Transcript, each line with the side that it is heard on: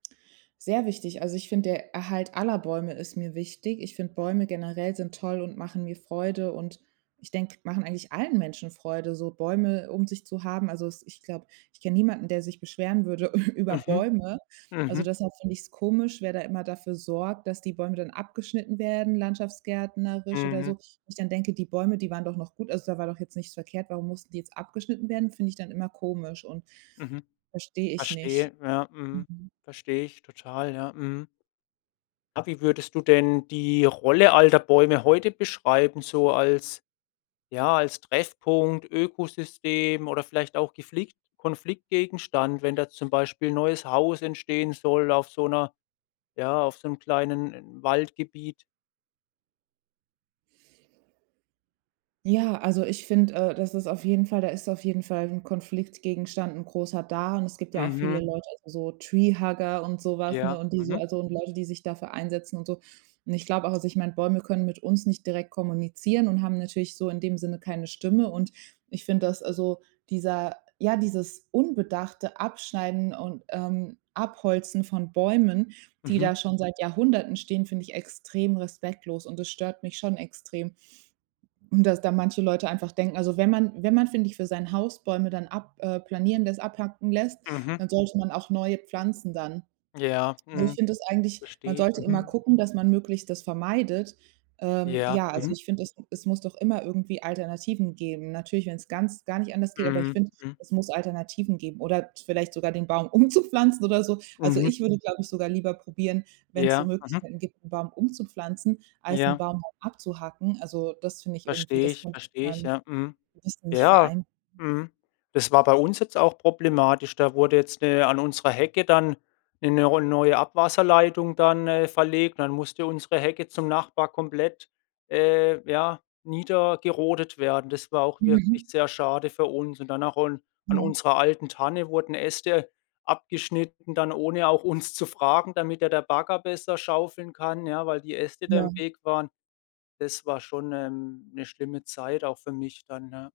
right: Sehr wichtig. Also, ich finde, der Erhalt aller Bäume ist mir wichtig. Ich finde, Bäume generell sind toll und machen mir Freude und ich denke, machen eigentlich allen Menschen Freude, so Bäume um sich zu haben. Also es ich glaube, ich kenn niemanden, der sich beschweren würde über
left: Mhm.
right: Bäume. Also,
left: Mhm.
right: deshalb finde ich's komisch, wer da immer dafür sorgt, dass die Bäume dann abgeschnitten werden, landschaftsgärtnerisch oder so.
left: Mhm.
right: Wo ich dann denke: „Die Bäume, die waren doch noch gut, also da war doch jetzt nichts verkehrt. Warum mussten die jetzt abgeschnitten werden?" Finde ich dann immer komisch und
left: Mhm.
right: verstehe ich nicht.
left: Verstehe. Ja, mhm.
right: Mhm.
left: Verstehe ich total. Ja, mhm. Ja wie würdest du denn die Rolle alter Bäume heute beschreiben? So als ja, als Treffpunkt, Ökosystem oder vielleicht auch geflickt Konfliktgegenstand, wenn da zum Beispiel neues Haus entstehen soll auf so 'ner ja, auf so 'n kleinen Waldgebiet.
right: Ja, also ich finde äh, das ist auf jeden Fall da ist auf jeden Fall 'n Konfliktgegenstand 'n großer da und es gibt ja auch viele
left: Mhm.
right: Leute, also so Treehugger und so was, ne,
left: Ja,
right: und die so
left: mhm.
right: also und Leute, die sich dafür einsetzen und so. Und ich glaube auch, also ich meine, Bäume können mit uns nicht direkt kommunizieren und haben natürlich so in dem Sinne keine Stimme. Und ich finde, dass also dieser ja, dieses unbedachte Abschneiden und ähm, Abholzen von Bäumen, die
left: Mhm.
right: da schon seit Jahrhunderten stehen, find ich extrem respektlos und das stört mich schon extrem. Und dass da manche Leute einfach denken, also wenn man wenn man, finde ich, für sein Haus Bäume dann ab äh, planieren lässt, abhacken lässt,
left: Mhm.
right: dann sollte man auch neue pflanzen dann.
left: Ja,
right: Und ich
left: mhm.
right: finde das eigentlich man
left: Verstehe ich,
right: sollte immer
left: mhm.
right: gucken, dass man möglichst das vermeidet ähm,
left: Ja,
right: ja, also
left: mhm.
right: ich finde, es es muss doch immer irgendwie Alternativen geben. Natürlich, wenn's ganz gar nicht anders geht, aber ich
left: Mhm,
right: finde,
left: mhm.
right: es muss Alternativen geben oder vielleicht sogar den Baum umzupflanzen oder so. Also
left: Mhm.
right: ich würde, glaube ich, sogar lieber probieren, wenn's so
left: Ja, mhm.
right: Möglichkeiten gibt, 'n Baum umzupflanzen, als 'n
left: Ja.
right: Baum abzuhacken. Also, das finde ich irgendwie,
left: Verstehe
right: das
left: ich,
right: könnte ich mit
left: verstehe ich.
right: meinem
left: Ja. Mhm.
right: Gewissen nicht
left: Ja.
right: vereinbaren.
left: Mhm. Das war bei uns jetzt auch problematisch. Da wurde jetzt ne an unserer Hecke dann 'ne 'ne ro neue Abwasserleitung dann, äh, verlegt. Dann musste unsere Hecke zum Nachbar komplett äh, ja, niedergerodet werden. Das war auch wirklich
right: Mhm.
left: sehr schade für uns. Und danach un an
right: Ja.
left: unserer alten Tanne wurden Äste abgeschnitten dann, ohne auch uns zu fragen, damit da der Bagger besser schaufeln kann, ja, weil die Äste da im
right: Ja.
left: Weg waren. Das war schon ähm 'ne schlimme Zeit auch für mich dann, ja.